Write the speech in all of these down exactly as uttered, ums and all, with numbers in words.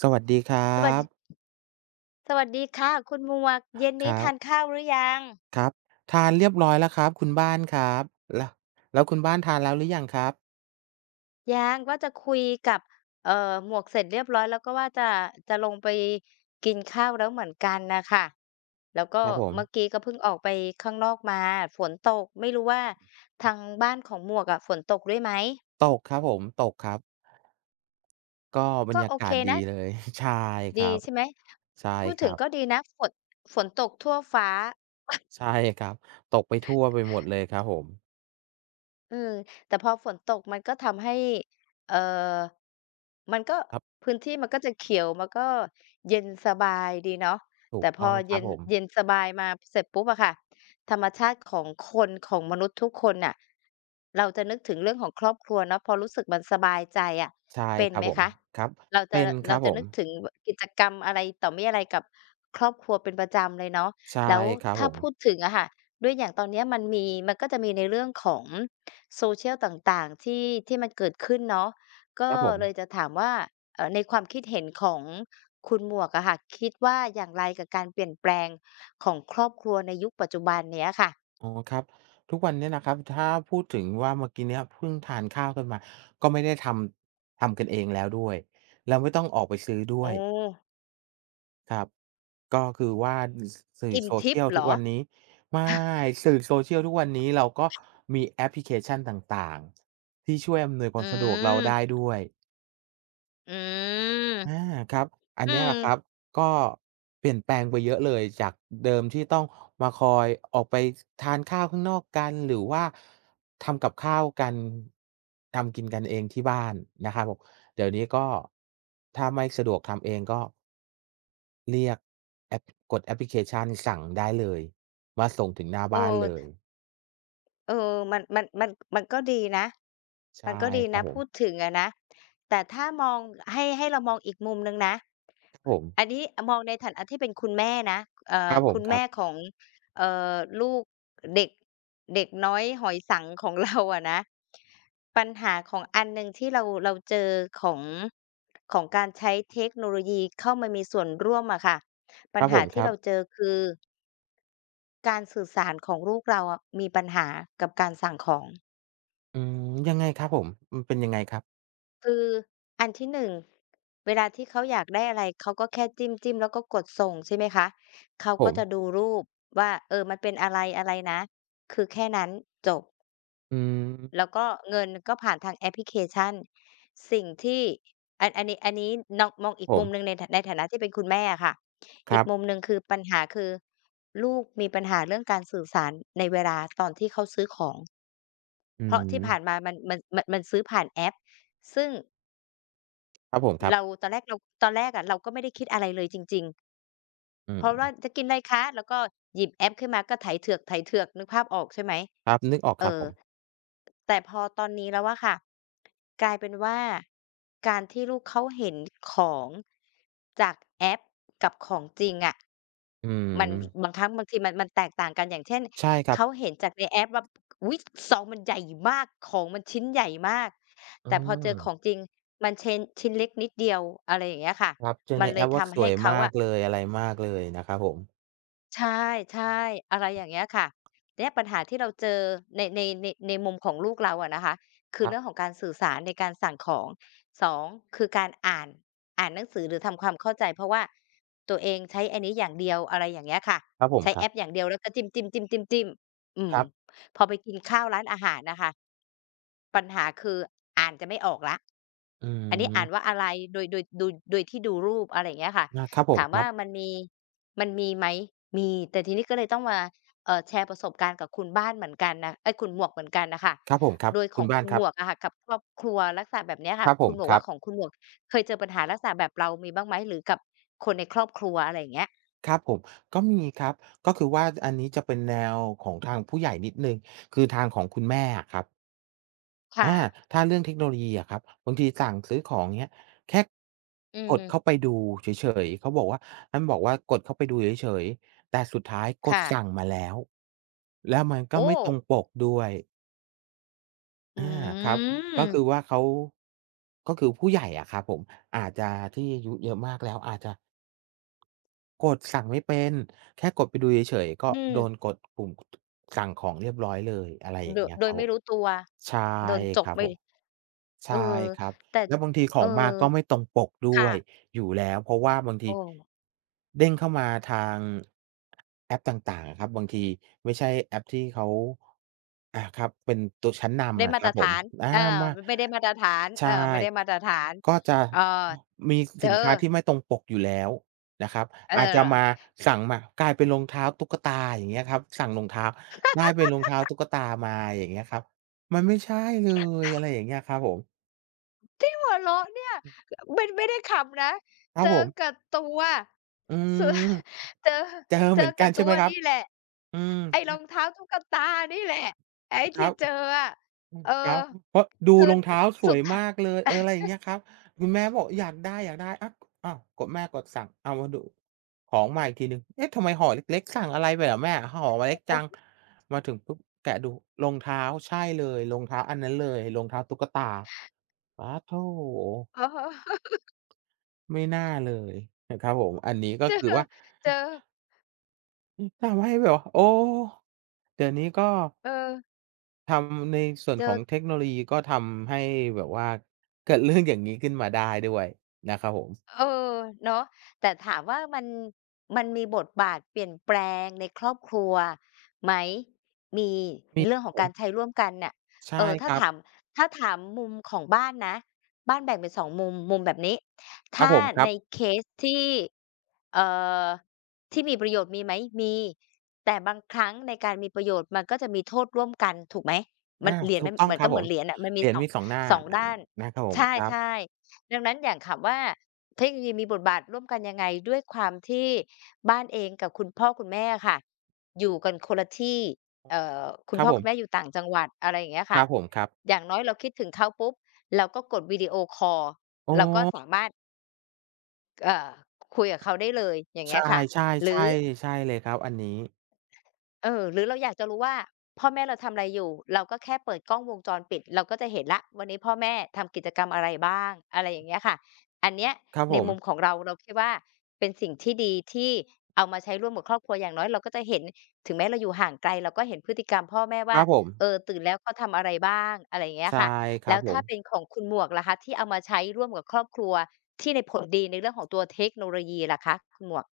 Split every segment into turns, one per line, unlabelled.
สวัสดีครั
สวัส ด
บ
สวัสดีค่ะคุณหมวก เย็นน
ค
ี้
รั
ท
บ
านข้าวหรือยัง?
ครับ ทานเรียบร้อยแล้วครับ คุณบ้านครับ แล้ว แล้วคุณบ้านทานแล้วหรือยังครับ?
ยัง ว่าจะคุยกับ เอ่อ หมวกเสร็จเรียบร้อยแล้ว ก็ว่าจะ จะลงไปกินข้าวแล้วเหมือนกันน่ะค่ะ แล้วก
ค
็
รับผ
เมื่อ
ม
กี้ก็เพิ่งออกไปข้างนอกมา ฝนตก ไม่รู้ว่า ทางบ้านของหมวกอะฝนตกด้วยไหม?
ตกครับผม ตกครับ ก็บร
ก็
รยา
โอ
ก
เค
าศดี
นะ
เลย ใช่ค
ด
ร
ี
ับ
ใช่ไหม?
ใช่
พูด
ค
ถ
ร
ึ
ั
ง
บ
ก็ดีนะ ฝน ฝนตกทั่วฟ้า
ใช่ครับ ตกไปทั่วไปหมดเลยครับผม
เออ แต่พอฝนตกมันก็ทำให้ เอ่อ มันก็
ครับ
พื้นที่มันก็จะเขียว มันก็เย็นสบายดีเนาะ
ถ
แ
ู
ต่
ก
พ
ต้
อ
อง
เ
ค
ย
รั
็
บ
น
ผม
เย็นสบายมาเสร็จปุ๊บอะค่ะ ธรรมชาติของคน ของมนุษย์ทุกคนน่ะ เราจะนึกถึงเรื่องของครอบครัวเนาะ พอรู้สึกมันสบายใจอะ
ใช่
เป็น
ครั
ไ
บ
หม
ผม
คะ?
ครับ
เรา
เ
จ
ป
ะ
็
ล
นค
เร
ร
า
ับ
จะ
ผ
นึ
ม
กถึง บ กิจกรรมอะไรต่อมิอะไรกับครอบครัวเป็นประจำเลยเนาะ
ใช่
แล้ว
ครับ
ถ้
ผ
าพู
ม
ดถึงอะค่ะ ด้วยอย่างตอนเนี้ยมันมี มันก็จะมีในเรื่องของ Social ต่าง ๆ ที่ ที่มันเกิดขึ้นเนาะ ก็
ครับผ
เล
ม
ยจะถามว่า เอ่อ ในความคิดเห็นของคุณหมวกอะค่ะ คิดว่าอย่างไรกับการเปลี่ยนแปลงของครอบครัวในยุคปัจจุบันเนี้ยค่ะ?
อ๋อ ครับ ทุกวันเนี้ยนะครับ ถ้าพูดถึงว่า เมื่อกี้เนี้ยพึ่งทานข้าวกันมา ก็ไม่ได้ทำ ทำกันเองแล้วด้วย แล้วไม่ต้องออกไปซื้อด
โ
้
อ
วย
้!
ครับ ก็คือว่า อือ ส สื่อ
อิ่มทิพย
Social
์เห
ทุ
ร
ก
อ?
วัน
อ
นี้ ไม่
า
สื่อ Social ทุกวันนี้ เราก็มีแอปพลิเคชันต่าง ๆ ที่ช่วยอำนวยค
อ
วามสะดวกเราไ
ืม
ด้ด้วย
อืม
อา ครับ อัน
อื
เนี้ยแ
ม
หละครับ ก็เปลี่ยนแปลงไปเยอะเลย จากเดิมที่ต้องมาคอยออกไป ซ ทานข้าวข้างนอกกัน หรือว่า ทำกับข้าวกัน ทำกินกันเองที่บ้านนะครับผม เดี๋ยวนี้ก็ ถ้าไม่สะดวกทำเองก็ เรียกแอป กดแอปพลิเคชันสั่งได้เลย มาส่งถึงหน้า
โอ
บ้านเ
้
ลย
เออ มัน มัน มัน มันก็ดีนะ
ใช
มั
่
นก็ดี
คร
น
ั
ะ
บผ
พ
ม
ูดถึงอะนะ แต่ถ้ามอง ให้ ให้เรามองอีกมุมหนึ่งนะ
ผม
อันนี้อะมองในฐานะที่เป็นคุณแม่นะ เอ่
ค
อ
รับผ
คุ
ม
ณ
ค
แม
รั
่
บ
ของ เอ่อ ลูก เด็ก เด็กน้อยหอยสังข์ของ เรา อะนะ ปัญหาของอันหนึ่งที่เรา เราเจอของ ของการใช้เทคโนโลยีเข้ามามีส่วนร่วมอะค่ะ ปั
ค
ญ
รับ
ห
ผ
า
ม
ที
ค
่
รั
เร
บ
าเจอคือ การสื่อสารของลูกเราอะ มีปัญหากับการสั่งของ
อืม ยังไงครับผม มันเป็นยังไงครับ?
คือ อันที่ หนึ่ง เวลาที่เขาอยากได้อะไร เขาก็แค่จิ้ม ๆ แล้วก็กดส่ง ใช่ไหมคะ เขา
ผ
ก็
ม
จะดูรูปว่า เออ มันเป็นอะไร ๆ นะ คือแค่นั้นจบ
อืม
แล้วก็เงินก็ผ่านทางแอปพลิเคชัน สิ่งที่ อัน อันนี้ อันนี้น้อง มองอีก
ผ
มุม
ม
หนึ่งใน ในฐานะที่เป็นคุณแม่อะค่ะ
ค
อ
ร
ี
ั
ก
บ
มุมหนึ่งคือปัญหาคือ ลูกมีปัญหาเรื่องการสื่อสารในเวลาตอนที่เขาซื้อของ
อื
เพราะที่ผ่า
ม
นมามัน มัน มัน มันซื้อผ่านแอป ซึ่ง
ครับผม ครั
เ
บ
รา ตอนแรกเรา ตอนแรกอะ เราก็ไม่ได้คิดอะไรเลยจริง ๆ
อื
เพราะว่า
ม
จะกินอะไรคะ แล้วก็หยิบแอปขึ้นมาก็ไถเถือก ๆ นึกภาพออก ใช่ไหม
ครับ นึกออก
เ
ค
อ
รับ
อ
ผม
แต่พอตอนนี้แล้วอะค่ะ กลายเป็นว่าการที่ลูกเขาเห็นของ จากแอปกับของจริงอะ
อื
มัน
ม
บางครั้งบางทีมัน มันแตกต่างกัน อย่างเช่น
ใช่ครั
เข
บ
าเห็นจากในแอปว่า อุ๊ย ซองมันใหญ่มาก ของมันชิ้นใหญ่มาก
อื
แต่พอเจอข
ม
องจริง มันเช้น ชิ้นเล็กนิดเดียว อะไรอย่างเงี้ยค่ะ
ครับ เจอ
มั
ใ
น
น
เล
แอ
ย
ปว
ท
่า
ำ
ส
ให้
วย
เขา
มา
อ
ก
ะ
เลย อะไรมากเลยนะครับผม
ใช่ ๆ อะไรอย่างเงี้ยค่ะ เดี๊ยบ ปัญหาที่เราเจอใน ใน ใน ในมุมของลูกเราอะนะคะ คื
ค
อ
ร
เร
ับ
ื่องของการสื่อสารในการสั่งของ สอง คือการอ่าน อ่านหนังสือหรือทำความเข้าใจ เพราะว่า ตัวเองใช้อันนี้อย่างเดียว อะไรอย่างเงี้ยค่ะ
ครับผ
ใ
ม
ช้
ค
แ
ร
อ
ับ
ปอย่างเดียวแล้วก็จิ้ม ๆ ๆ ๆ ๆ อื
ค
ม
รับ
พอไปกินข้าวร้านอาหารอะค่ะ ปัญหาคือ อ่านจะไม่ออกแล้ว
อื
อันนี้อ่าน
ม
ว่าอะไร โดย โดย ดู โดยที่ดูรูป อะไรอย่างเงี้ยค่ะ
อา ครับผ
ถ
ม
าม
ค
ว
ร
่
ั
า
บ
มันมี มันมีไหม? มี แต่ทีนี้ก็เลยต้องมา เอ่อ แชร์ประสบการณ์กับคุณบ้านเหมือนกันน่ะ เอ๊ย คุณหมวกเหมือนกันอะค่ะ
ครับผม ครับ
โดยข
คุ
อ
ณ
ง
บ้า
ค
น
ุณ
คร
ห
ั
ม
บ
วกอะค่ะ กับครอบครัวลักษะแบบเนี้ยค่
ค
ะ
รับผ
คุ
ม
ณหมว
ครั
ก
บ
ของคุณหมวก เคยเจอปัญหาลักษณะแบบเรา มีบ้างไหม? หรือกับคนในครอบครัว อะไรอย่างเงี้ย
ครับผม ก็มีครับ ก็คือว่า จ อันนี้จะเป็นแนวของทางผู้ใหญ่นิดหนึ่ง คือทางของคุณแม่อะครับ
ค
อ
่
า
ะ
ถ้าเรื่องเทคโนโลยีอะครับ บางทีสั่งซื้อของ อย่างเงี้ย แค่
อื
กดเข้
ม
าไปดูเฉย ๆ เขาบอกว่า ท่านบอกว่ากดเข้าไปดูเฉย ๆ แต่สุดท้ายก
ค
ด
่
ส
ะ
ั่งมาแล้ว แล้วมันก
โ
็
อ้!
ไม่ตรงปกด้วย
อ
อ
ื
า ครับ ก็ค
ม
ือว่าเขา ก็คือผู้ใหญ่อะครับผม อาจจะที่อายุเยอะมากแล้วอาจจะ กดสั่งไม่เป็น แค่กดไปดูเฉย ๆ ก็
อื
โด
ม
นกดปุ่ม สั่งของเรียบร้อยเลย อะไรอย
โด
่างเ
ย
งี้ย
โด
ค
ย
รับ
ไม
ผ
่
ม
รู้ตัว
ใช่
โดนจ
ค
ก
รับ
ไป
ผม ใ
เอ
ช
อ
่ครับ
แต่
แล้วบางทีข
เอ
อ
อ
งมาก็ไม่ตรงปกด
ค
้
่
วย
ะ
อยู่แล้ว เพราะว่าบางท
โอ
ี
้
เด้งเข้ามาทาง แอปต่าง ๆ ครับ บางทีไม่ใช่แอปที่เขา อ่า ครับ เป็นตัวชั้นน
ได้
ำอะ
มา
ค
ต
รั
ร
บ
ฐ
ผม
าน
อ่า
เออ
มา
ไม่ได้มาตรฐาน
ใ
เ
ช
อ
่
อ ไม่ได้มาตรฐาน
ก็จะ
อ่า
มี
เจ
ส
อ
ินค้าที่ไม่ตรงปกอยู่แล้วนะครับ
เ
อาจจะม
ออ
า สั่งมากลายเป็นรองเท้าตุ๊กตา อย่างเงี้ยครับ สั่งรองเท้าได้เป็นรองเท้าตุ๊กตามา อย่างเงี้ยครับ มันไม่ใช่เลย อะไรอย่างเงี้ยครับผม
ที่หัวเราะเนี่ย
อืม
คืออะ ไม่ ไม่ได้ขำนะ
ครั
เจ
บ
อ
ผม
กับตัว
อื
สุ
ม
ด เจอ
เจอ
เจ
เห
อ
มือน
ก
กั
ับ
นใ
ต
ช่
ั
ไห
ว
มครั
น
บ?
ี่แหละ
อืม
ไอ้รองเท้าตุ๊กตานี่แหละ ไอ้
ค
ท
ร
ี่
ับ
เจออะ
อือ
เออ
ครับ อือ เพราะดู
คือ
รองเ
ด
ท้าส
สุ
ว
ด
ย
อ
ม
ะ
ากเลย เออ อะไรอย่างเงี้ยครับ คุณแม่บอก "อยากได้ ๆ" อะ อ้าว กดแม่กดสั่งเอามาดูของมาอีกทีหนึ่ง เอ๊ะ ทำไมห่อเล็ก ๆ สั่งอะไรไปเหรอแม่ห่อ
อะ
ม
ฮ
าเล็กจั
ะ
ง
ๆ
มาถึงปุ๊บแกะดูรองเท้าใช่เลย รองเท้าอันนั้นเลย รองเท้าตุ๊กตา ปัดโธ่
อ๋อ
ไม่น่าเลย อือ ครับผม อันนี้ก็
เจอ
คือว่า
เจ
อื
อ
อ อืม ทำให้แบบ โอ้! เดี๋ยวนี้ก็
เออ
ทำในส่ว
เ
น
จ
ขอ
อ
งเทคโนโลยี ก็ทำให้แบบว่า เกิด เรื่อง อย่างงี้ขึ้นมาได้ด้วยนะครับผม
เออ เนาะ แต่ถามว่ามัน มันมีบทบาทเปลี่ยนแปลงในครอบครัวไหม? มี
มี
เรื่องขอ
ผ
งกา
ม
รใช้ร่วมกันเนี่ย
ใช
เ
่
อ่อ ถ
ค
้า
รั
ถ
บ
าม ถ้าถามมุมของบ้านนะ บ้านแบ่งเป็น สอง มุม มุมแบบนี้ ถ
ครั
้
บ
า
ผม คร
ใ
ั
น
บ
เคสที่ เอ่อ ที่มีประโยชน์ มีไหม? มี แต่บางครั้งในการมีประโยชน์ มันก็จะมีโทษร่วมกัน ถูกไหม
อ
ม
า
ัน เหรียญ
สู
มั
ก
น
ต้อง
มัน
ค
ก
รั
็
บ
เห
ผ
มือ
ม
นเหรียญอะ มัน
เห
ม
ร
ี
ียญ
สอง
มี สอง หน้า
สอ
น
ง
นะ
ด้าน
ครับผ
ใ
ม ครั
ช
บ
่ ๆ ดังนั้นอย่างถามว่า เทคโนโลยีมีบทบาทร่วมกันยังไง? ด้วยความที่บ้านเองกับคุณพ่อคุณแม่อะค่ะ อยู่กันคนละที่ เอ่อ คุ
ค
ณ
รั
พ่
บ
อ
ผ
คุณแ
ม
ม่อยู่ต่างจังหวัด อะไรอย่างเงี้ยค
ค
่
รั
ะ
บผม ครับ
อย่างน้อยเราคิดถึงเขาปุ๊บ เราก็กดวิดีโอคอล
อ๋
เราก็
อ
สามารถ เอ่อ คุยกับเขาได้เลย อย่างเ
ใช
งี้ย
่
ค่ะ หรือ
ๆ ๆ ใช่เลยครับ อันนี้
เอ่อ หรือเราอยากจะรู้ว่า พ่อแม่เรา ทำอะไรอยู่ เราก็แค่เปิดกล้องวงจรปิด เราก็จะเห็นแล้ว วันนี้พ่อแม่ทำกิจกรรมอะไรบ้าง อะไรอย่างเงี้ยค่ะ อันเนี้ย
ครับ
ใน
ผ
มุ
ม
มของเรา เราคิดว่าเป็นสิ่งที่ดี ที่เอามาใช้ร่วมกับครอบครัว อย่างน้อยเราก็จะเห็น ถึงแม้เราอยู่ห่างไกล เราก็เห็นพฤติกรรมพ่อแม่ว
ค
่า
รับผม
เออ ตื่นแล้วเขาทำอะไรบ้าง อะไรอย่างเงี้ย
ใช
อ
่
ะค่ะ
ค
แ
ร
ล
ั
้
บ
ว
ผ
ถ้าเ
ม
ป็นของคุณหมวกล่ะคะ ที่เอามาใช้ร่วมกับครอบครัว ที่ได้ผลดีในเรื่องของตัวเทคโนโลยีล่ะคะ คุณหมวก?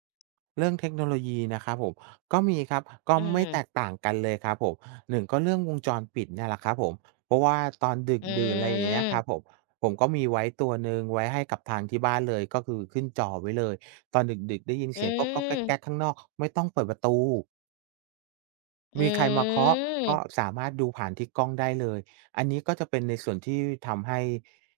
เรื่องเทคโนโลยีนะครับผม ก็มีครับ ก็
อื
ไม่
ม
แตกต่างกันเลยครับผม หนึ่ง ก็เรื่องวงจรปิดเนี่ยแหละครับผม เพราะว่าตอนดึ
อ
กดื่น ไรเงี้ยค
ื
รั
ม
บผม ผมก็มีไว้ตัวหนึ่ง ไว้ให้กับทางที่บ้านเลย ก็คือขึ้นจอไว้เลย ตอนดึก ๆ ได้ยิน
อ
เสียงก๊อก ๆ แก
ืม
็ก ๆ ข้างนอก ไม่ต้องเปิดประตู
อ
มีใครมาเคาะ ก
ืม
็สามารถดูผ่านที่กล้องได้เลย อันนี้ก็จะเป็นในส่วนที่ทำให้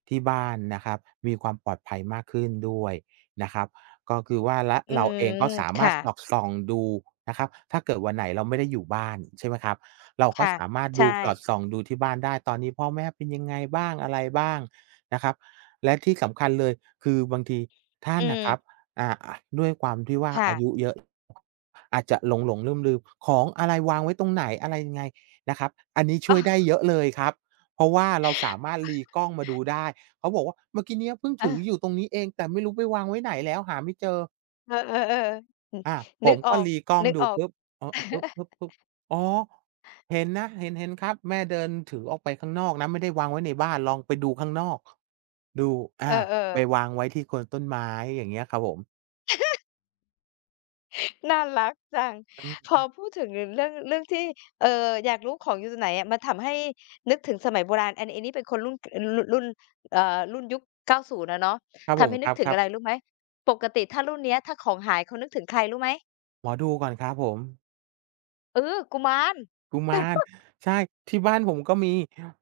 ที่บ้านนะครับ มีความปลอดภัยมากขึ้นด้วยนะครับ ก็คือว่า และ
อื
เราเอง
ม
ก็สา
ค
มา
่
ร
ะ
ถสอดส่องดูนะครับ ถ้าเกิดวันไหนเราไม่ได้อยู่บ้าน ใช่ไหมครับ เรา
ค
ก็
่ะ
สามารถ
ใ
ด
ช
ู
่
สอดส่องดูที่บ้านได้ ตอนนี้พ่อแม่เป็นยังไงบ้าง อะไรบ้างนะครับ และที่สำคัญเลย คือบางทีท่
อ
า
ื
นน่ะค
ม
รับ อา ด้วยความที่ว่า
ค่
อา
ะ
ยุเยอะ อาจจะหลง ๆ ลืม ๆ ของอะไรวางไว้ตรงไหน อะไรยังไงนะครับ อันนี้ช
อ
่
้
วยได้
อ
เยอะเลยครับ เพราะว่าเราสามารถรีกล้องมาดูได้ เขาบอกว่า "เมื่อกี้เนี้ยเพิ่งถ
เ
ือ
ออ
อยู่ตรงนี้เอง แต่ไม่รู้ไปวางไว้ไหนแล้วหาไม่เจอ"
เออ ๆ ๆ ฮึ
อา ผ
นึก
ม
อ
ก
อ
็รีกล้องดูป
ก
ุ
ๆ
๊บ เอ่อ พึ่บ ๆ ๆ อ๋อ! เห็นนะ เห็น เห็นครับ แม่เดินถือออกไปข้างนอกนะ ไม่ได้วางไว้ในบ้าน ลองไปดูข้างนอก ดู อ
เอ
า
อ
ไป
ๆ
วางไว้ที่โคนต้นไม้ อย่างเงี้ยครับผม
น่ารักจัง
อืม
พ
ค
อ
รับ
พูดถึงเรื่อง เรื่องที่ เออ อยากรู้ของอยู่ตรงไหนอะ มันทำให้นึกถึงสมัยโบราณอัน อันนี่เป็นคนรุ่น เออ ร รุ่น เออ รุ่นยุค เก้าศูนย์ อะเนาะ
ครับ
ท
ผ
ำใ
ม
ห้น
ค
ึกถึง
รั
อ
บ
ะ
ๆ
ไรรู้ไหม? ปกติถ้ารุ่นนี้ถ้าของหายเขานึกถึงใครรู้ไหม?
หมอดูก่อนครับผม
เออ กุมาร
กุมาร ใช่ ที่บ้านผมก็มี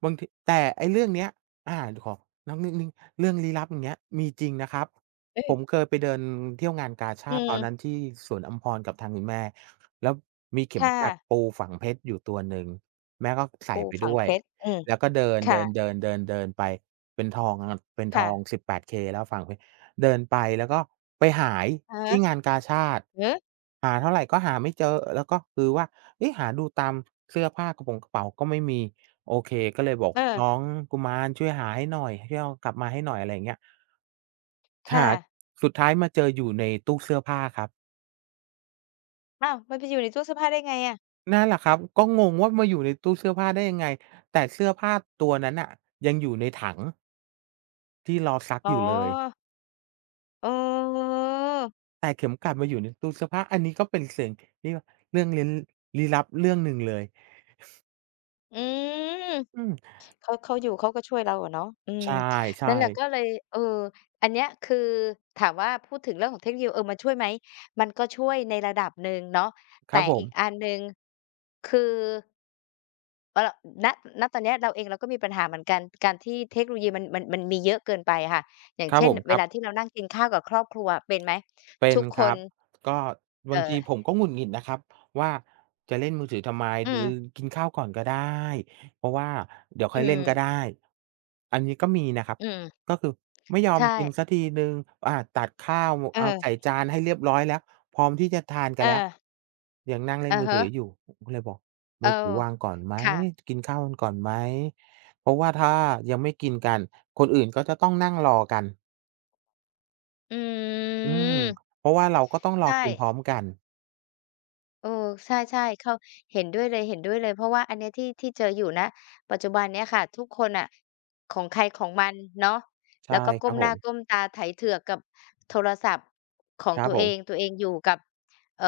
บางที แต่ไอ้เรื่องเนี้ย อา ขอ นอกนิดหนึ่งเรื่องลี้ลับอย่างเงี้ยมีจริงนะครับ
อื
ผ
อ
มเคยไปเดินเที่ยวงานกาช
อื
าดตอนน
ม
ั้นที่สวนอัมพรกับทางคุณแม่ แล้วมีเข
ค
็ม
่
กลัด
ะ
ปูฝังเพชรอยู่ตัวหนึ่ง แม่ก็ใส
ป
่
ู
ไป
ฝั
ด
ง
้ว
เพ
ย
ชร อืม
แล้วก็เด
ค่ะ
ิน ๆ ๆ ๆ ๆ ไปเป็นทองครับ เป็น
ค
ท
่
อง
ะ
สิบแปด เค แล้วฝังเพชร เดินไปแล้วก็ไปหาย
อือฮ
ท
ึ
ี่งานกาชาด
หือ
หาเท่าไรก็หาไม่เจอแล้วก็คือว่า เอ๊ะ หาดูตามเสื้อผ้ากระป่งกระเป๋าก็ไม่มี โอเคก็เลยบอกน
เออ
้องกุมารช่วยหาให้หน่อย ช่วยเอากลับมาให้หน่อย อะไรอย่างเงี้ย
ค
ห
่
า
ะ
สุดท้ายมาเจออยู่ในตู้เสื้อผ้าครับ
อ้าว มันไปอยู่ในตู้เสื้อผ้าได้ไงอะ?
นั่นแหละครับ ก็งงว่ามาอยู่ในตู้เสื้อผ้าได้ยังไง? แต่เสื้อผ้าตัวนั้นน่ะ ยังอยู่ในถัง ที่รอซัก
อ๋
อย
อ
ู่เลย
เออ
แต่เข็มกลัดมาอยู่ในตู้เสื้อผ้า อันนี้ก็เป็นเสียง เรื่อง เรื่องเร้น ลี้ลับเรื่องหนึ่งเลย
อืม
อืม
เขา เขาอยู่เขาก็ช่วยเราอะเนาะ อืม
ใช
น
่
ั่นแหละ
ๆ
ก็เลย เออ อันเนี้ยคือถามว่า พูดถึงเรื่องของเทคโนโลยี เออ มันช่วยไหม มันก็ช่วยในระดับหนึ่งเนาะ แ
ค
ต
ร
่
ับผ
อี
ม
กอันหนึ่ง คือ เอ่อ ณ ณ ตอนเนี้ยเราเองเราก็มีปัญหาเหมือนกัน การที่เทคโนโลยีมัน มัน มันมีเยอะเกินไปอะค่ะ อย่าง
คร
เ
ั
ช
บ
่
ผ
น
ม ค
เว
รั
ล
บ
าที่เรานั่งกินข้าวกับครอบครัว เป็นไหม?
เป็
ท
น
ุกค
ครั
น
บ ก็บ
เอ
า
่
งทีผม
อ
ก็หงุดหงิดนะครับว่า จะเล่นมือถือทำไม
อื
ดื
ม
อ กินข้าวก่อนก็ได้ เพราะว่าเดี๋ยว
อ
ค
ื
่อยเล่นก็
ม
ได้ อันนี้ก็มีนะครับ
อืม
ก็คือไม่ยอ
ใช
มกิ
่
นสักทีหนึ่ง อา ตัดข้าวเอา
เออ
ใส่จานให้เรียบร้อยแล้ว พร้อมที่จะทานกันแล้ว
เออ
ยังนั่งเล่
อ
น
ะ
มือ
ฮ
ถือ
ะ
อยู่ ผมก็เลยบอกม
โอ้
ือถือวางก่อนไหม
ค่ะ
กินข้าวกันก่อนไหม เพราะว่าถ้ายังไม่กินกัน คนอื่นก็จะต้องนั่งรอกัน
อื
อืม
ม
เพราะว่าเราก็ต้องร
ใช
อกิน
่
พร้อมกัน
เออ ใช่ ๆ เขา เห็นด้วยเลย ๆ เพราะว่าอันเนี้ยที่ ที่เจออยู่ ณ ปัจจุบันเนี้ยค่ะ ทุกคนน่ะ ของใครของมันเนาะ
ใช
แล้
่
วก็ก
คร
้
ั
ม
บ
ห
ผ
น้า
ม
ก้มตาไถเถือกกับโทรศัพท์ของ
ครั
ตั
บ
ว
ผ
เอ
ม
ง ตัวเองอยู่กับ เอ่อ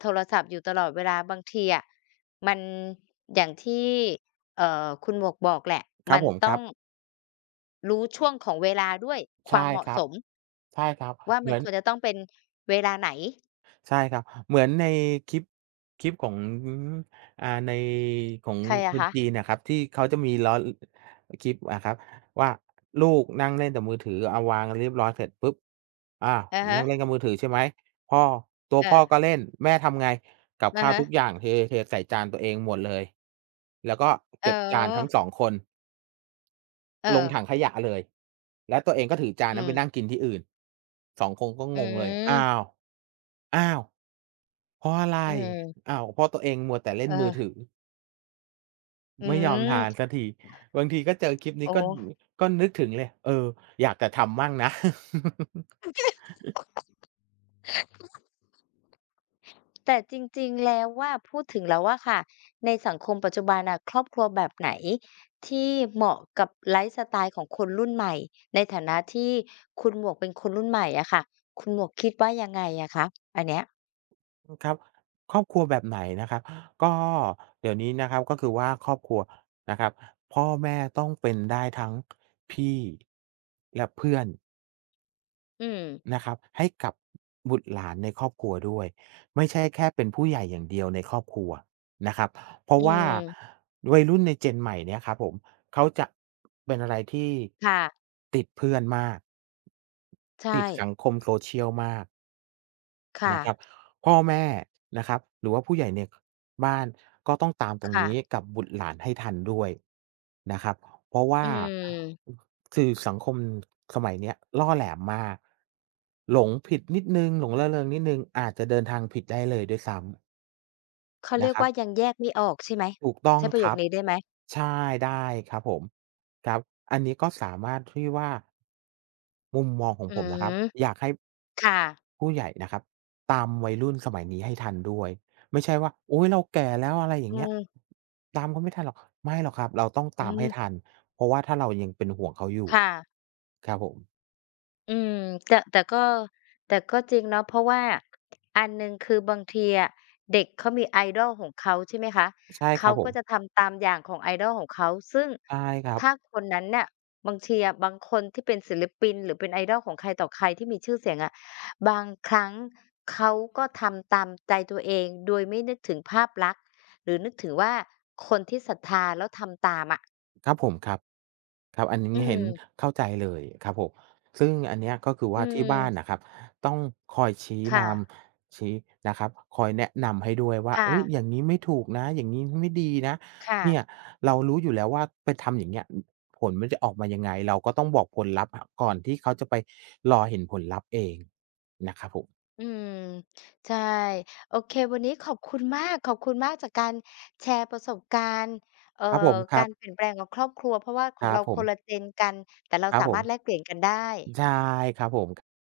โทรศัพท์อยู่ตลอดเวลาบางทีอะ มันอย่างที่ เอ่อ คุณหมวกบอกแหละ
ค
ม
รั
ั
บ
น
ผม
ต้
คร
อ
ั
ง
บ
รู้ช่วงของเวลาด้วย
ใ
ค
ช
ว
่
ามเหมา
ค
ะ
รั
ส
บ
ม
ใช่ครับ
ว่า
เ
ม
ห
ั
มื
น
อ
ค
น
วรจะต้องเป็นเวลาไหน?
ใช่ครับ เหมือนในคลิป คลิปของ อ่า ในของ
ใครอ
ค
ะค
น
ะ?
จีนอะครับ ที่เขาจะมีล้อ ล คลิปอะครับว่า ลูกนั่งเล่นแต่มือถือ เอาวางเรียงเรียบร้อยเสร็จปุ๊บ อา
อะฮ
นั
ะ
่งเล่นกับมือถือ ใช่ไหม พ่อ ตัว
เ
พ่อก
ออ
็เล่น แม่ทำไง กับ
อ
ข
ะ
้าว
ฮ
ทุก
ะ
อย่าง เท ๆ ใส่จานตัวเองหมดเลย แล้วก็เ
อ
ก
๋
็บจานทั้
อ
ง สอง คน
เ
ลง
ออ
ถังขยะเลย แล้วตัวเองก็ถือจาน
อื
นั้นไป
ม
นั่งกินที่อื่น สอง คงก็
อ
งงเลย "อ้
ืม
าว อ้าว! เพราะอะไร?"
อืม
อ้าว เพราะตัวเองมัวแต่เล่น
เ
มือถ
ออ
ือ
อื
ไม่ยอมทาน
ม
สักที บางทีก็เจอคลิปนี
อ
้
๋
ก็ อื้อฮ
อ
ือ ก็นึกถึงเลย เออ อยากจะทำบ้างนะ
แต่จริง ๆ แล้วว่า พูดถึงแล้วอะค่ะ ในสังคมปัจจุบันอะ ครอบครัวแบบไหนที่เหมาะกับไลฟ์สไตล์ของคนรุ่นใหม่ ในฐานะที่คุณหมวกเป็นคนรุ่นใหม่อะค่ะ คุณหมวกคิดว่ายังไงอะคะ? อันเนี้ย
อ ครับ ครอบครัวแบบไหนนะครับ ก็เดี๋ยวนี้นะครับ ก็คือว่าครอบครัวนะครับ พ่อแม่ต้องเป็นได้ทั้ง พี่ และเพื่อน
อืม
นะครับ ให้กับบุตรหลานในครอบครัวด้วย ไม่ใช่แค่เป็นผู้ใหญ่อย่างเดียวในครอบครัวนะครับ เพรา
อ
ะว่า
ืม
วัยรุ่นในเจนใหม่เนี่ยครับผม เขาจะ เป็นอะไรที่
ค่ะ
ติดเพื่อนมาก
ใช
ติดส
่
ังคม Social มาก
ค่
นะคร
ะ
ับ พ่อแม่นะครับ หรือว่าผู้ใหญ่ใน บ้าน ก็ต้องตามตร
ค
ง
่
นี
ะ
้กับบุตรหลานให้ทันด้วยนะครับ เพราะว่
อ
า
ืม
สื่อสังคมสมัยเนี้ยล่อแหลมมาก หลงผิดนิดหนึ่ง หลงระเริงนิดหนึ่ง อาจจะเดินทางผิดได้เลยด้วยซ้ำ
เขาเ
น
รี
ะ
ยก
ครั
ว
บ
่า ยังแยกไม่ออกใช่ไหม?
ถูกต้อ
ใ
ง
ช้ประโย
คร
ค
ับ
นี้ได้ไหม?
ใช่ ได้ครับผม ครับ อันนี้ก็สามารถที่ว่า มุมมองของ
อื
ผมนะค
ม
รับ อยากให้
ค่ะ
ผู้ใหญ่นะครับ ตามวัยรุ่นสมัยนี้ให้ทันด้วย ไม่ใช่ว่า อุ๊ย! เราแก่แล้ว อะไรอย
อ
่
ื
างเงี้ย
ม
ตามเขาไม่ทันหรอก ไม่หรอกครับ เราต้อง
อื
ตามให้
ม
ทัน เพราะว่าถ้าเรายังเป็นห่วงเขาอยู่
ค่ะ
ครับผม
อืม แต่ แต่ก็ แต่ก็จริงเนาะ เพราะว่า อันหนึ่งคือบางทีอะ เด็กเขามี idol ของเขา ใช่ไหมคะ
ใช่
เข
คร
า
ับผ
ก็
ม
จะทำตามอย่างของ idol ของเขา ซึ่ง
ใช่ครั
ถ
บ
้าคนนั้นน่ะ บางทีอะ บางคนที่เป็นศิลปิน หรือเป็น idol ของใครต่อใครที่มีชื่อเสียงอะ บางครั้งเขาก็ทำตามใจตัวเอง โดยไม่นึกถึงภาพลักษณ์ หรือนึกถึงว่า คนที่ศรัทธาแล้วทำตามอะ
ครับผม ครับ ครับ อันหนึ่ง
อื
เห็น
ม
เข้าใจเลยครับผม ซึ่งอันเนี้ย ก็คือว
อื
่าที่บ้าน
ม
น่ะครับ ต้องคอยชี้
ค
น
่ะ
ำ ชี้ นะครับ คอยแนะนำให้ด้วยว่า
ค่
"เฮ้
ะ
ย! อย่างงี้ไม่ถูกนะ อย่างงี้ไม่ดีนะ"
ค่
เนี่ย
ะ
เรารู้อยู่แล้วว่า ไปทำอย่างเงี้ย อ ผลมันจะออกมายังไง เราก็ต้องบอกผลลัพธ์ ก่อนที่เขาจะไปรอเห็นผลลัพธ์เองนะครับผม
อืม ใช่ โอเค วันนี้ขอบคุณมาก ขอบคุณมากจากการแชร์ประสบการณ์ เอ่อ
ครับผม ค
ก
ร
า
ับ
รเปลี่ยนแปลงของครอบครัว เพราะว่าข
ค
อ
ร
ง
ั
เร
บ
า
ผ
ค
ม
นละ Gen กัน แต่เรา
ครั
ส
บ
า
ผ
มา
ม
รถแลกเปลี่ยนกันได้
ใช่ครับผม ก